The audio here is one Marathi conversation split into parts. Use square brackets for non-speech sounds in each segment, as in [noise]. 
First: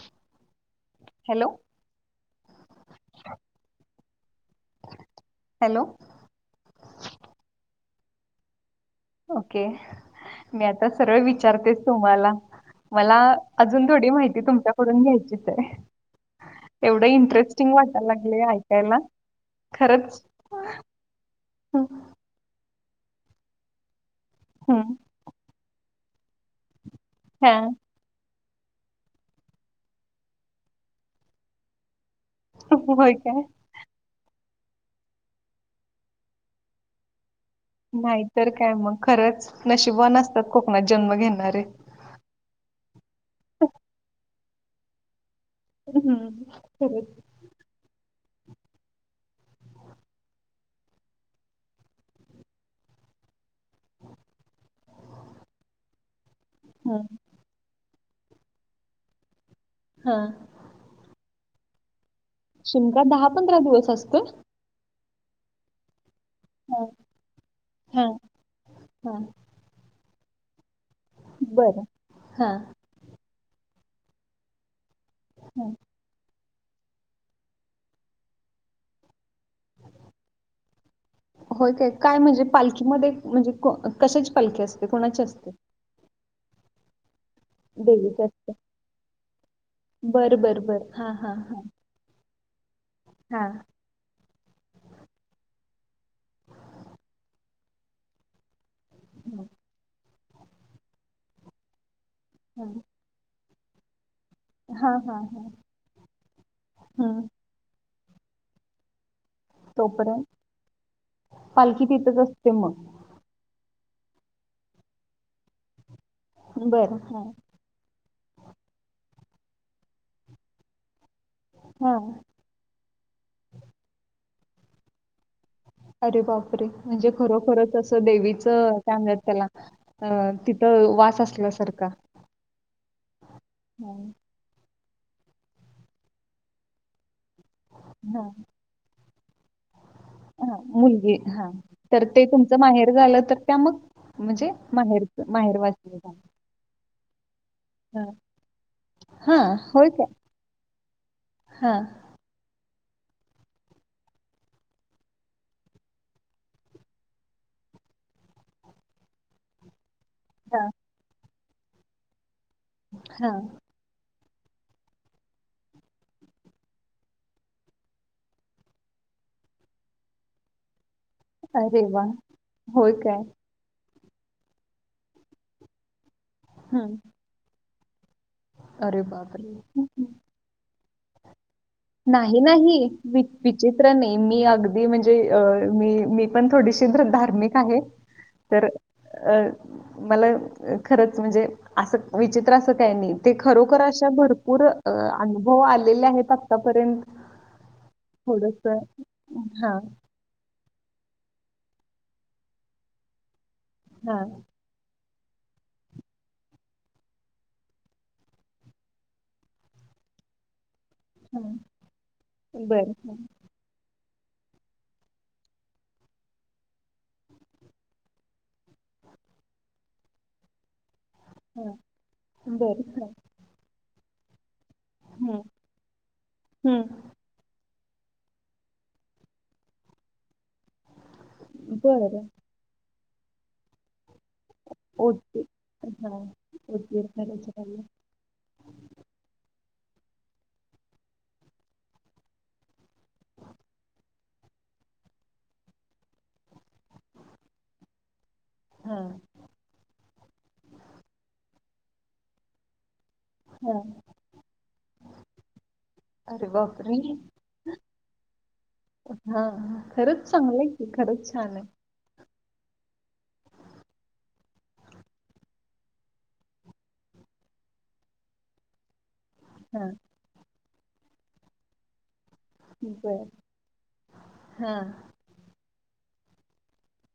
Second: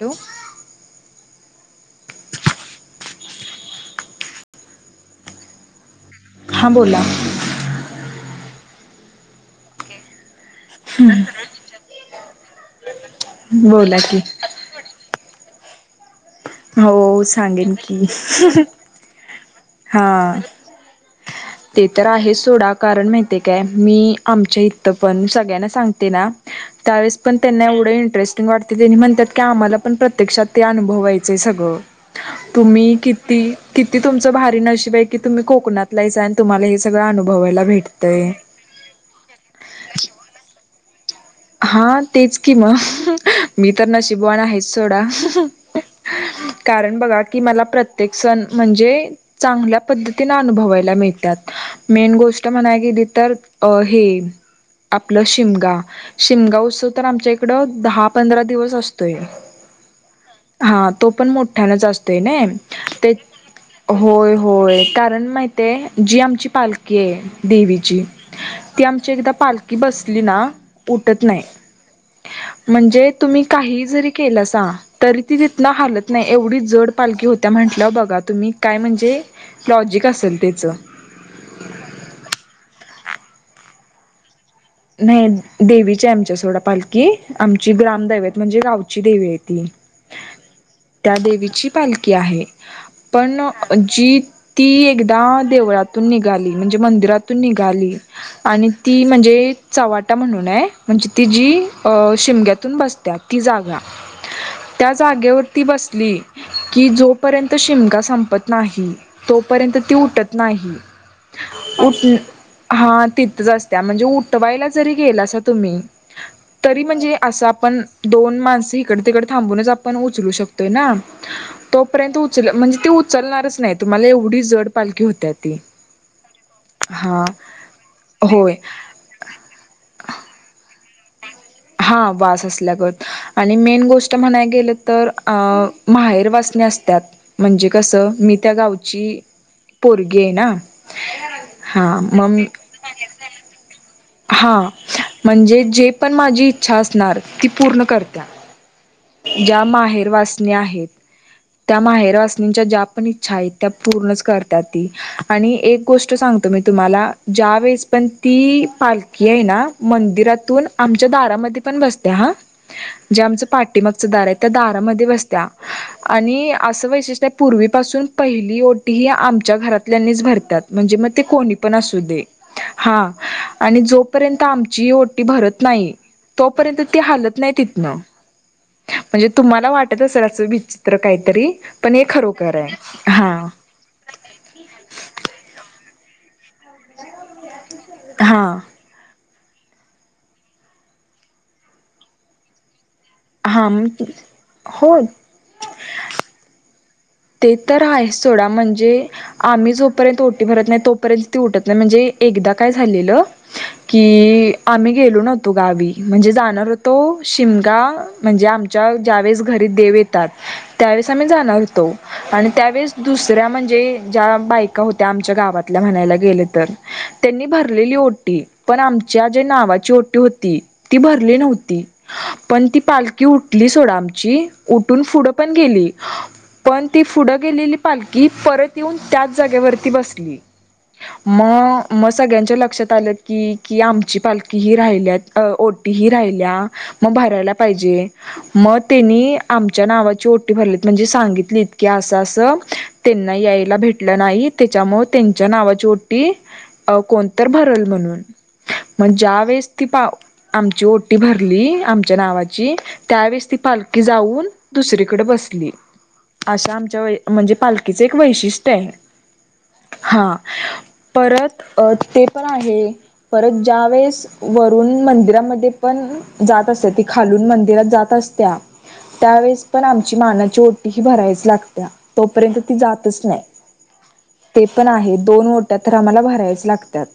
हॅलो हॅलो हॅलो हां बोला ओके मी आता सरळ विचारतेस तुम्हाला मला अजून बोला थोडी की माहिती तुमच्याकडून घ्यायचीच आहे एवढं हो इंटरेस्टिंग सांगेन की वाटायला लागले ऐकायला हा खरंच ते तर आहे सोडा कारण माहितीय काय मी आमच्या इथं हम्म. पण सगळ्यांना सांगते ना त्यावेळेस पण हा त्यांना एवढं इंटरेस्टिंग वाटते तेनी म्हणतात क आम्हाला पण प्रत्यक्षात ते अनुभव वयच तम् होय काय भारी न अ क तुम्ही कोकनाला तु्हाला नाहीतर काय मग खरंच नशिबन असतात कोकणात जन्म घेणारे हा तेच की म मी तर न शिबवाना हेच सोडा हम्म. कारण खरंच बघा की मला प्रत्य म्हणजे च पती अु म ग न तरर हे आपलं शिमगा शिमगा उत्सव हं, तर आमच्या इकडं दहा पंधरा दिवस असतोय हा हा तो पण मोठ्यान जातो शिमगा ते दहा पंधरा दिवस असतो होय होय कारण माहिित जी आमची हा पालखी आहे देवीची हा ती आमची हा एकदा पालखी बसली ना उटत नाही बरं हा म्हणजे तुम्ही काही जरी केलं स तरी ती तिथनं हा हलत नाही एवढीच जड पालखी होत्या म्हटल्यावर बघा तुम्ही काय म्हणजे लॉजिक असेल त्याच होय काय काय म्हणजे म्हणजे क नाही देवीच्या आमच्या सोडा पालखी. आमची देवीची ग्रामदैवत असते म्हणजे गावची देवी आहे ती बरं बरं बरं हां त्या हां हां देवीची पालखी आहे. हां पणजी. ती एकदा देवळातून निघाली म्हणजे मंदिरातून निघाली आणि ती म्हणजे चवाटा म्हणून आहे म्हणजे ती जी हां शिमग्यातून बसत. ती जागा त्या हां हां हां जागेवरती बसली की हं जोपर्यंत शिमग संपत नाही. तोपर्यंत ती उठत नाही पालखी उठ तिथंच असते मग हा तिथ जा. त्या म्हणजे उठवायला जरी गेल अस तुम्ही तरी बरं म्हणजे हां असं आपण दोन माणस इकड तिकड. थांबूनच आपण उचलू शकतोय ना. हां तोपर्यंत उचल म्हणजे ती उचलणारच नाही तुम्हाला एवढी जड पालखी होत. अरे बापरे म्हणजे खरोखरच असं देवीच होय चांगत त्याला अ तिथ. वाच अस. हा वास असल्या ग. आणि मेन हां गोष्ट म्हणाय गेलं तर अ माहेर वाचने असतात. म्हणजे कसं मी त्या गावची. पोरगी आहे ना हा मुलगी हा तर ते तुमचं माहेर झालं तर त्या मग. म्हणजे हा माहेरचं माहेर म्हणजे जे वाचले पण माझी इच्छा असणार ती पूर्ण हां करत. हां ज्या होय काय माहेर वासणी आहेत हां त्या माहेर वाच. [unintelligible] त्यावेेळेस पण ती पालखी आहे ना. मंदिरातून हां आमच्या दारामध्ये पण बसते हा जे हां आमच पा मगच दार आहे त्या दारामध्ये बसत्या. आणि असं वैशिषत पूर्वीपासून पहिली ओटीही आमच्या घरातल्यांनीच भरतात म्हणजे मग कोणी पण अरे असू वा दे होय हा काय आणि जो पर्यंत आमची ओटी भरत नाही तोपर्यंत हं ती हलत नाही तिथनं. अरे म्हणजे तुम्हाला बापरे वाटत असेल असं विचित्र काहीतरी पण हे नाही खरोखर नाही आहे हा विचित्र नाही मी अगदी म्हणजे अ मी मी. पण थोडीशी धार्मिक आहे हा तर अ मला खरंच म्हणजे असं विचित्र अस. नी ते हा खरोखर अशा भरपूर हो अनुभव आलेले आहेत आतापर्यंत ते तर आहे सोडा थोडस म्हणजे आम्ही हा जोपर्यंत ओटी भरत नाही. तोपर्यंत ती उठत नाही म्हणजे एकदा काय झालेलं हा की आम्ही गेल नत गावी म्हणजे जाणारतो शिम म्हणजे आमच्या ज्यावे घरी. त्यावेळेस आम् हा जाणार होतो आणि बर त्यावेळेस हा दुसऱ्या म्हणजे ज्या बायका होत्या आमच्या गावातल्या म्हणायला गेले तर त्यांनी भरलेली ओटी. पण आमच्या जे नावाची ओटी होती. ती भरली हा, नव्हती पण ती बर हा, पालखी उठली सोडा आमची. उठून पुढं हम्म पण गेली पण ती हम्म पुढं गेली. ली पालखी परत येऊन त्याच जागेवरती बसली. मग मग बर सगळ्यांच्या लक्षात आलं की की आम ओके हा ओके करायचं राहिलं. [unintelligible] आमच्या नावाची ओटी भरलीत म्हणजे सांगित. इतक्या असं असं त्यांना यायला भेटलं नाही त्याच्यामु त्यांच्या नावाची ओटी अ कोणत भरल म्हणून हा मग ज्या वेळेस ती पा आमची ओटी भरली. आमच्या नावाची त्यावेेळेस ती हा पालखी जाऊन दुसरीकडे बसली. अरे अशा बापरे आमच्या हा म्हणजे पालखीचं एक वैशिष्ट्य आहे. हा खरंच हा चांगलं आहे की. खरंच छान परत आहे. अ ते पण आहे. परत ज्या वेळेस वरून मंदिरामध्ये पण जात असत ती खालून. मंदिरात जात असत्या. त्यावेळेस पण हा आमची मानाची ओटी ही भरायच लागत्या. तोपर्यंत ती जातच बर नाही. ते हां पण आहे दोन ओट्या तर आम्हाला भरायच लागतात.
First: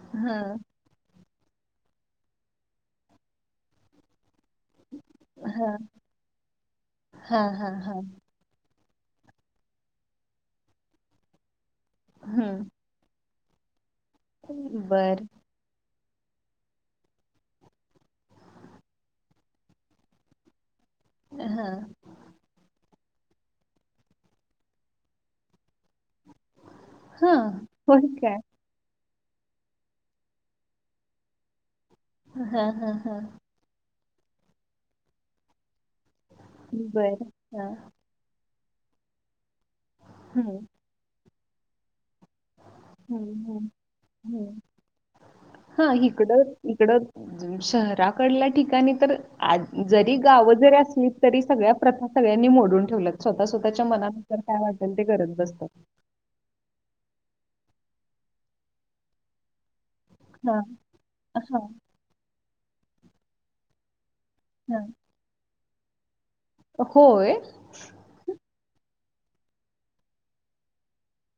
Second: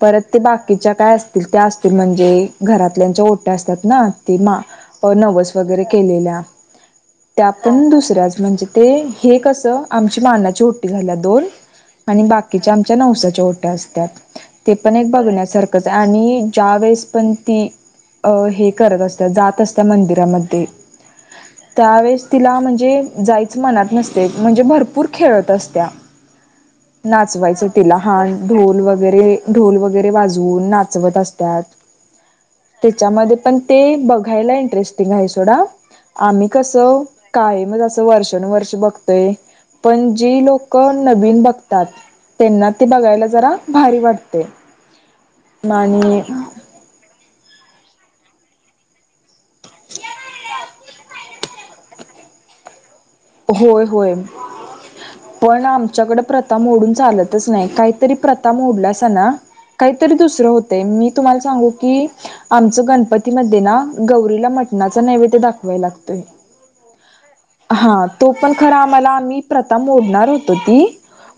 परत ते हां बाकीच्या काय अस तील त्या असतील. म्हणजे घरातल्याच्या ओट्या असतात ना. नवस हां वगैरे केलेल्या. हां त्या हां पण हां दुसऱ्या म्हणजे ते हे कस आमची मानाची ओटी झाल्या दोन. आणि हं, बाकीच्या आमच्या नवसाच्या ओट्या. ट्या असत्यात. पण बर बघण्यासारख आणि ज्या वेळेस पण ती. अ हे करत असत्या जात असत्या मंदिरामध्ये. हा. हा म्हणजे जायच मनात नसते. म्हणजे भरपूर खेळत असते. हां नाचवायच तिला हो हा काय ढोल वग वगैरे ढोल वगैरे वाजून नाचवत असत्यात. हां हां हां त्याच्यामध्ये पण ते बघायला इंटरेस्टिंग आहे सोडा. आम्ही कस. बर हां कायमच असं वर्षानुवर्ष बघतोय. पण जी हं लोक नवीन बघतात. त्यांना ते बघायला जरा भारी वाटतय. हा इकडं-इकडं. शहराकडल्या ठिकाणी तर. जरी गाव जरी असली तरी सगळ्या प्रथा सगळ्यांनी मोड मोढून ठेवल्यात स्वतः स्वतःच्या होय होय मनानंतर काय वाटल ते करत पण बसतात. आमच्याकडे प्रथा मोडून चालतच नाही. काहीतरी प्रथा मोडल्या अस ना. काहीतरी दुसरं हां होतंय. मी तुम्हाला हां सांगू की. आमचं गणपतीमध्ये ना. गौरीला हां मटणाचा नैवेद्य दाखवाय लागतोय. होय. हा तो पण खरं आम्हाला आम्ही प्रथा मोडणार होतो ती.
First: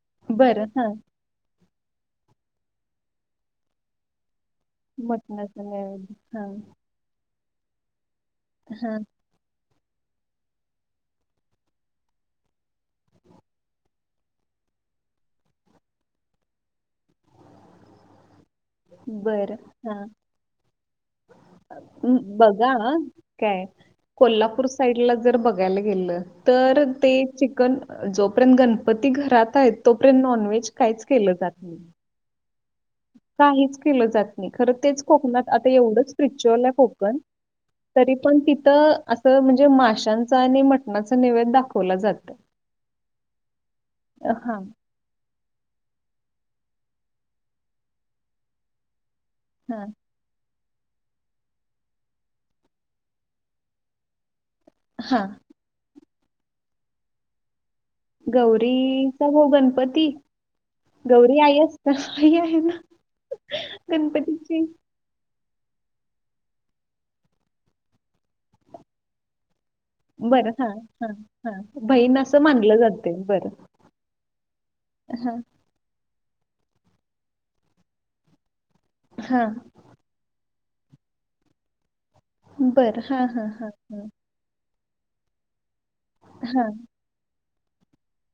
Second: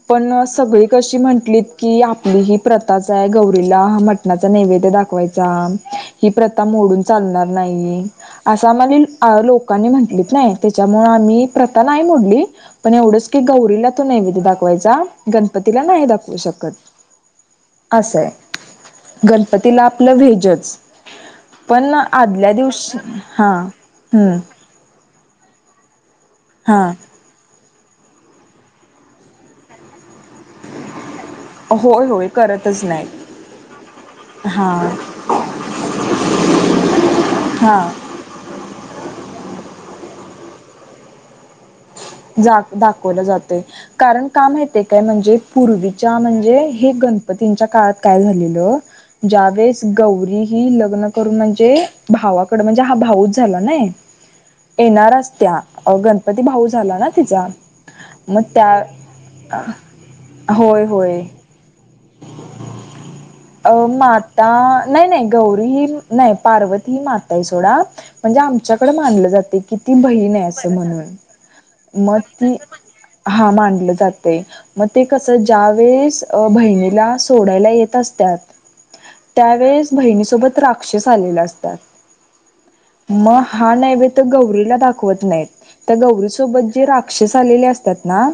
पण बरं सगळी हां कशी म्हंटलीत. कि आपली ही प्रथाच हाय आहे गौरीला मट मटणाचा नैवेद्य दाखवायचा. मटणाचं ही नैवेद्य हां प्रथा मोडून चालणार नाही. असं हां आम्हाला लोकांनी म्हंटलीत नाही. त्याच्यामुळे आम्ही. प्रथा नाही मोडली. पण एवढंच की गौरीला तो नैवेद्य दाखवायचा. गणपतीला नाही दाखवू शकत. असंय बरं गणपतीला हां आपलं व्हेज च. पण अं, आदल्या बघा दिवशी हा काय हम्. कोल्हापूर साईडला जर बघायला गेलं तर ते चिकन जोपर्यंत गणपती घरात आहेत तो पर्यंत नॉनव्हेज काहीच केलं जात नाही. होय होय करतच नाही काहीच केलं जात नाही. खरं हा तेच कोकणात आता एवढं स्पिरिच्युअल आहे कोकनात. हा तरी पण तिथं. असं म्हणजे माशांचं आणि मटणाचं नैवेद दाखव दाखवलं जातोय कारण का हा माहित काय म्हणजे? पूर्वीच्या म्हणजे हे गणपतीच्या काळात काय झालेलं ज्या वेळेस हा गौरी लग्न करून म्हणजे. भावाकडे म्हणजे हा भाऊच झाला नई. हा येणारच त्या गणपती भाऊ झाला ना तिचा. मग गौरीचा भाऊ त्या गणपती होय-होय. गौरी आई असतात आई आहे ना अ माता गणपतीची नाही-नाही. गौरी ही नाही. पार्वत ही माता आहे सोडा. म्हणजे आमच्याकडे मानलं जाते की. ती बहीण आहे. बरं अस हा म्हणून. हा हा बहीण मग असं ती मानलं जाते बरं हा मानलं जातय म ते हा कसं ज्यावेळेस. बहिणीला सोडायला येत असत्यात हां, त्यावेळेस बहिणीसोबत रा राक्षस आलेलं असत्यात. बरं. हां, मग हां, हां, हा हां. नैवेद्य तर गौरीला दा दावत नाहीत. त्या गौरी सोबत हां, जे राक्षस आले असतात ना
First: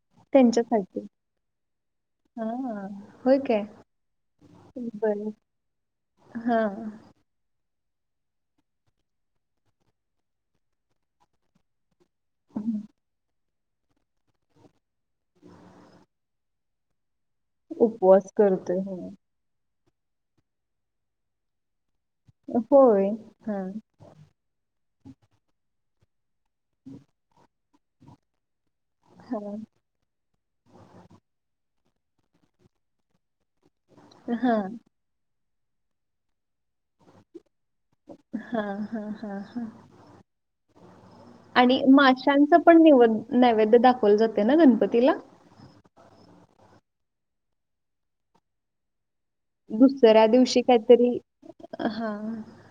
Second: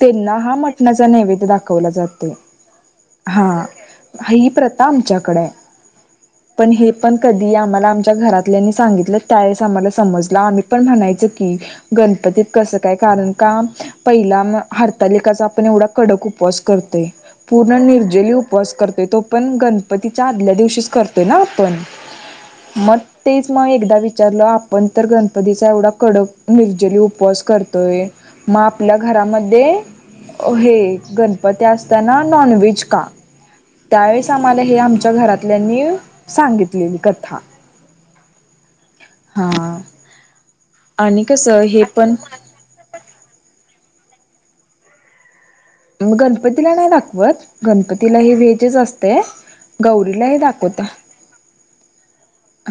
त्यांना हा त्यांच्यासाठी. म्हटणाचा नैवेद्य दाखवला जातोय. हां, होय काय? हा ही प्रथा बरं. आमच्याकडे आहे पण हे हां, पण कधी, आम्हाला आमच्या घरातल्या सांगितलं त्यावेळेस आम्हाला समजलं आम्ही पण म्हणायच की, गणपतीत कसं हं. काय कारण का पहिला हरतालिकेचा आपण एवढा कडक उपवास पूर्ण निर्जली उपवास करतोय. करते हां. तो पण गणपती पण तिच्या आदल्या दिवशीच करतोय ना आपण मग होय. तेच हां, मग एकदा विचारलं आपण तर गणपतीचा एवढा कडक. निर्जली उपवास करतोय. मग आपल्या हां, घरामध्ये हे गणपती असताना, नॉनव्हेज का त्यावेळेस हे हां, आम्हाला आमच्या घरातल्यांनी सांगितलेली कथा हा-हा-हा हा. आणि कसं आणि हे पण माशांच पण नद नैवेद्य दाखवलं जाते ना गणपतीला गणपतीला नाही दाखवत गणपतीला हे व्हेजच असते ते दुसऱ्या गौरीलाही दिवशी दाखवता. काहीतरी हां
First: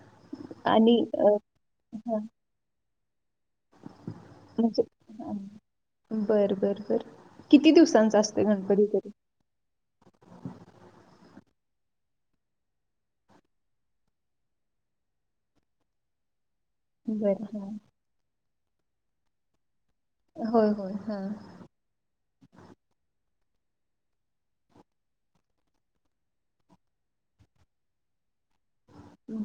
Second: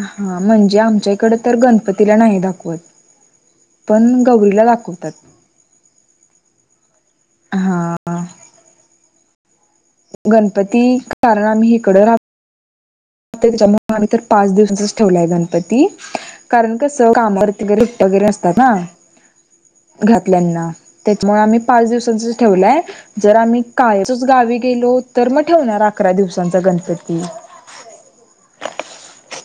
हा म्हणजे आणि आमच्या इकडे अ, तर गणपतीला हां, नाही दाखवत पण गौरीला म्हणजे दाखवतात बरं-बरं बरं! किती हा दिवसांच असते गणपतीकडे, गणपती कारण आम्ही इकडे राहतो. त्यांच्यामुळे आम्ही तर पाच दिवसच ठेवलाय गणपती, कारण कसं कामा बरं. वरती हां. वगैरे असतात ना, घरातल्यांना होय, होय. हां. त्याच्यामुळे आम्ही पाच दिवसांच ठेवलंय जर आम्ही, कायमचे च गावी गेलो तर मग ठेवणार अकरा दिवसांचा गणपती,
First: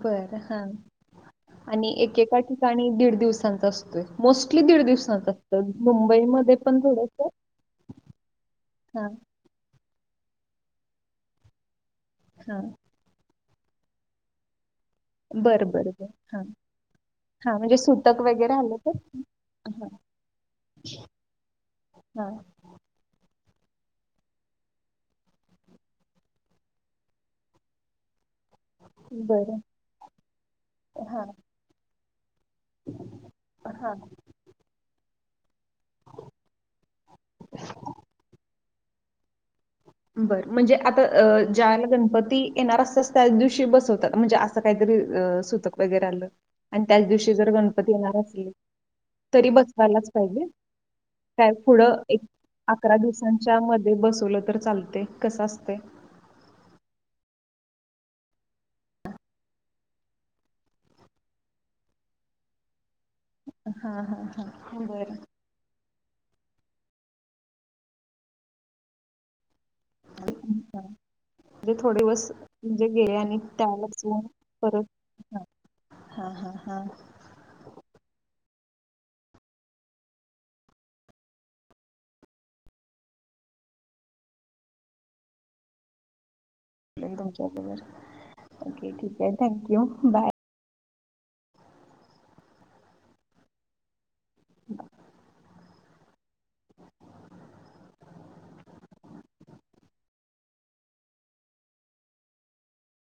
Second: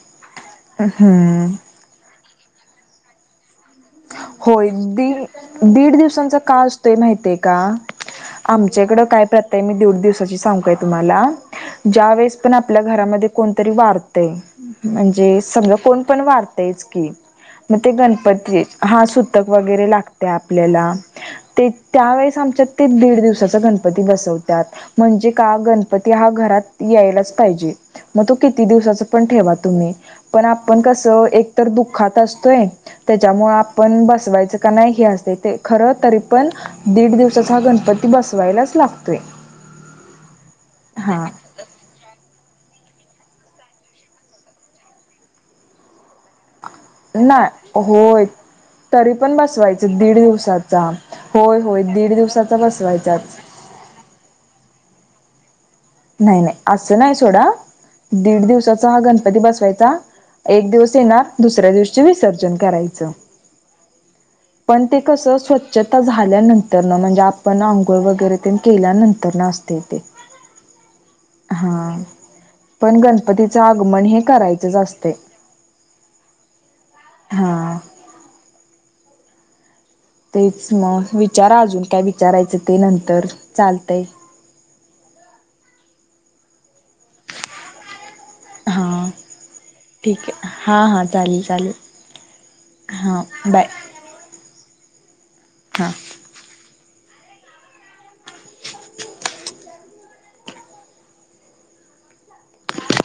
बर हा हम्म आणि एकेका ठिकाणी दीड दिवस. असत मोस्टली होय दीड दिवस असत दीड मुंबई दिवसांचा मध्ये पण थोडस आमच्याकडं काय प्रथा आहे मी दीड दिवस सांगू काय तुम्हाला ज्या वेळेस पण हां. आपल्या घरामध्ये कोणतरी वारतय म्हणजे बरं, सगळं बरं, कोण बरं. पण हां, वारतयच की हां. म्हणजे मग ते सुतक वगैरे गणपतीच आलं तर हा सुतक वगैरे हां, लागते आपल्याला त्या वळेस हां. आमच्या दीड दिवस दिवसाचा गणपती बसावता म्हणजे का गणपती हा घरात यायलाच पाहिजे मग तो किती दिवसाच पण ठेवा बरं. तुम्ही पण आपण कस हां, एकतर दुःखात असतो य त्याच्यामुळे हां. आपण बसवायचं का नाही हे असते. ते खर तरी पण दीड दिवसाचा हा गणपती बसवायलाच लागतोय बर म्हणजे आता हा ज्यावेळेला गणपती येणार असतो. त्या दिवशी बसवतात म्हणजे असं काहीतरी सुतक वगैरे आलं. आणि त्याच दिवशी जर नाही गणपती येणार होय असली. पण तरी बसवायचं बसवायलाच दीड पाहिजे दिवसाचा का होय होय पुढं दीड एक दिवसाचा अकरा बसवायचाच दिवसांच्या मध्ये बसवलं तर चालते कसं असते नाही नाही असं नाही सोडा दीड दिवसाचा हा गणपती बसवायचा. एक दिवस येणार दुसऱ्या दिवशी विसर्जन करायचं हा! हा! हा बरं, आता झाल्यानंतर म्हणजे आपण आंघोळ वगैरे ते केल्यानंतर न असते ते हां, हा पण गणपतीचं त्यालाच आगमन हे करायचच असते. हा-हा हा! हा तेच मग विचार अजून काय विचारायचं ते नंतर चालतय. [inaudible] तुमच्या सबर ओके हां ठीक आहे थँक्यू बाय, ठीक आहे हां हां चालेल-चालेल हां बाय, [inaudible] हा,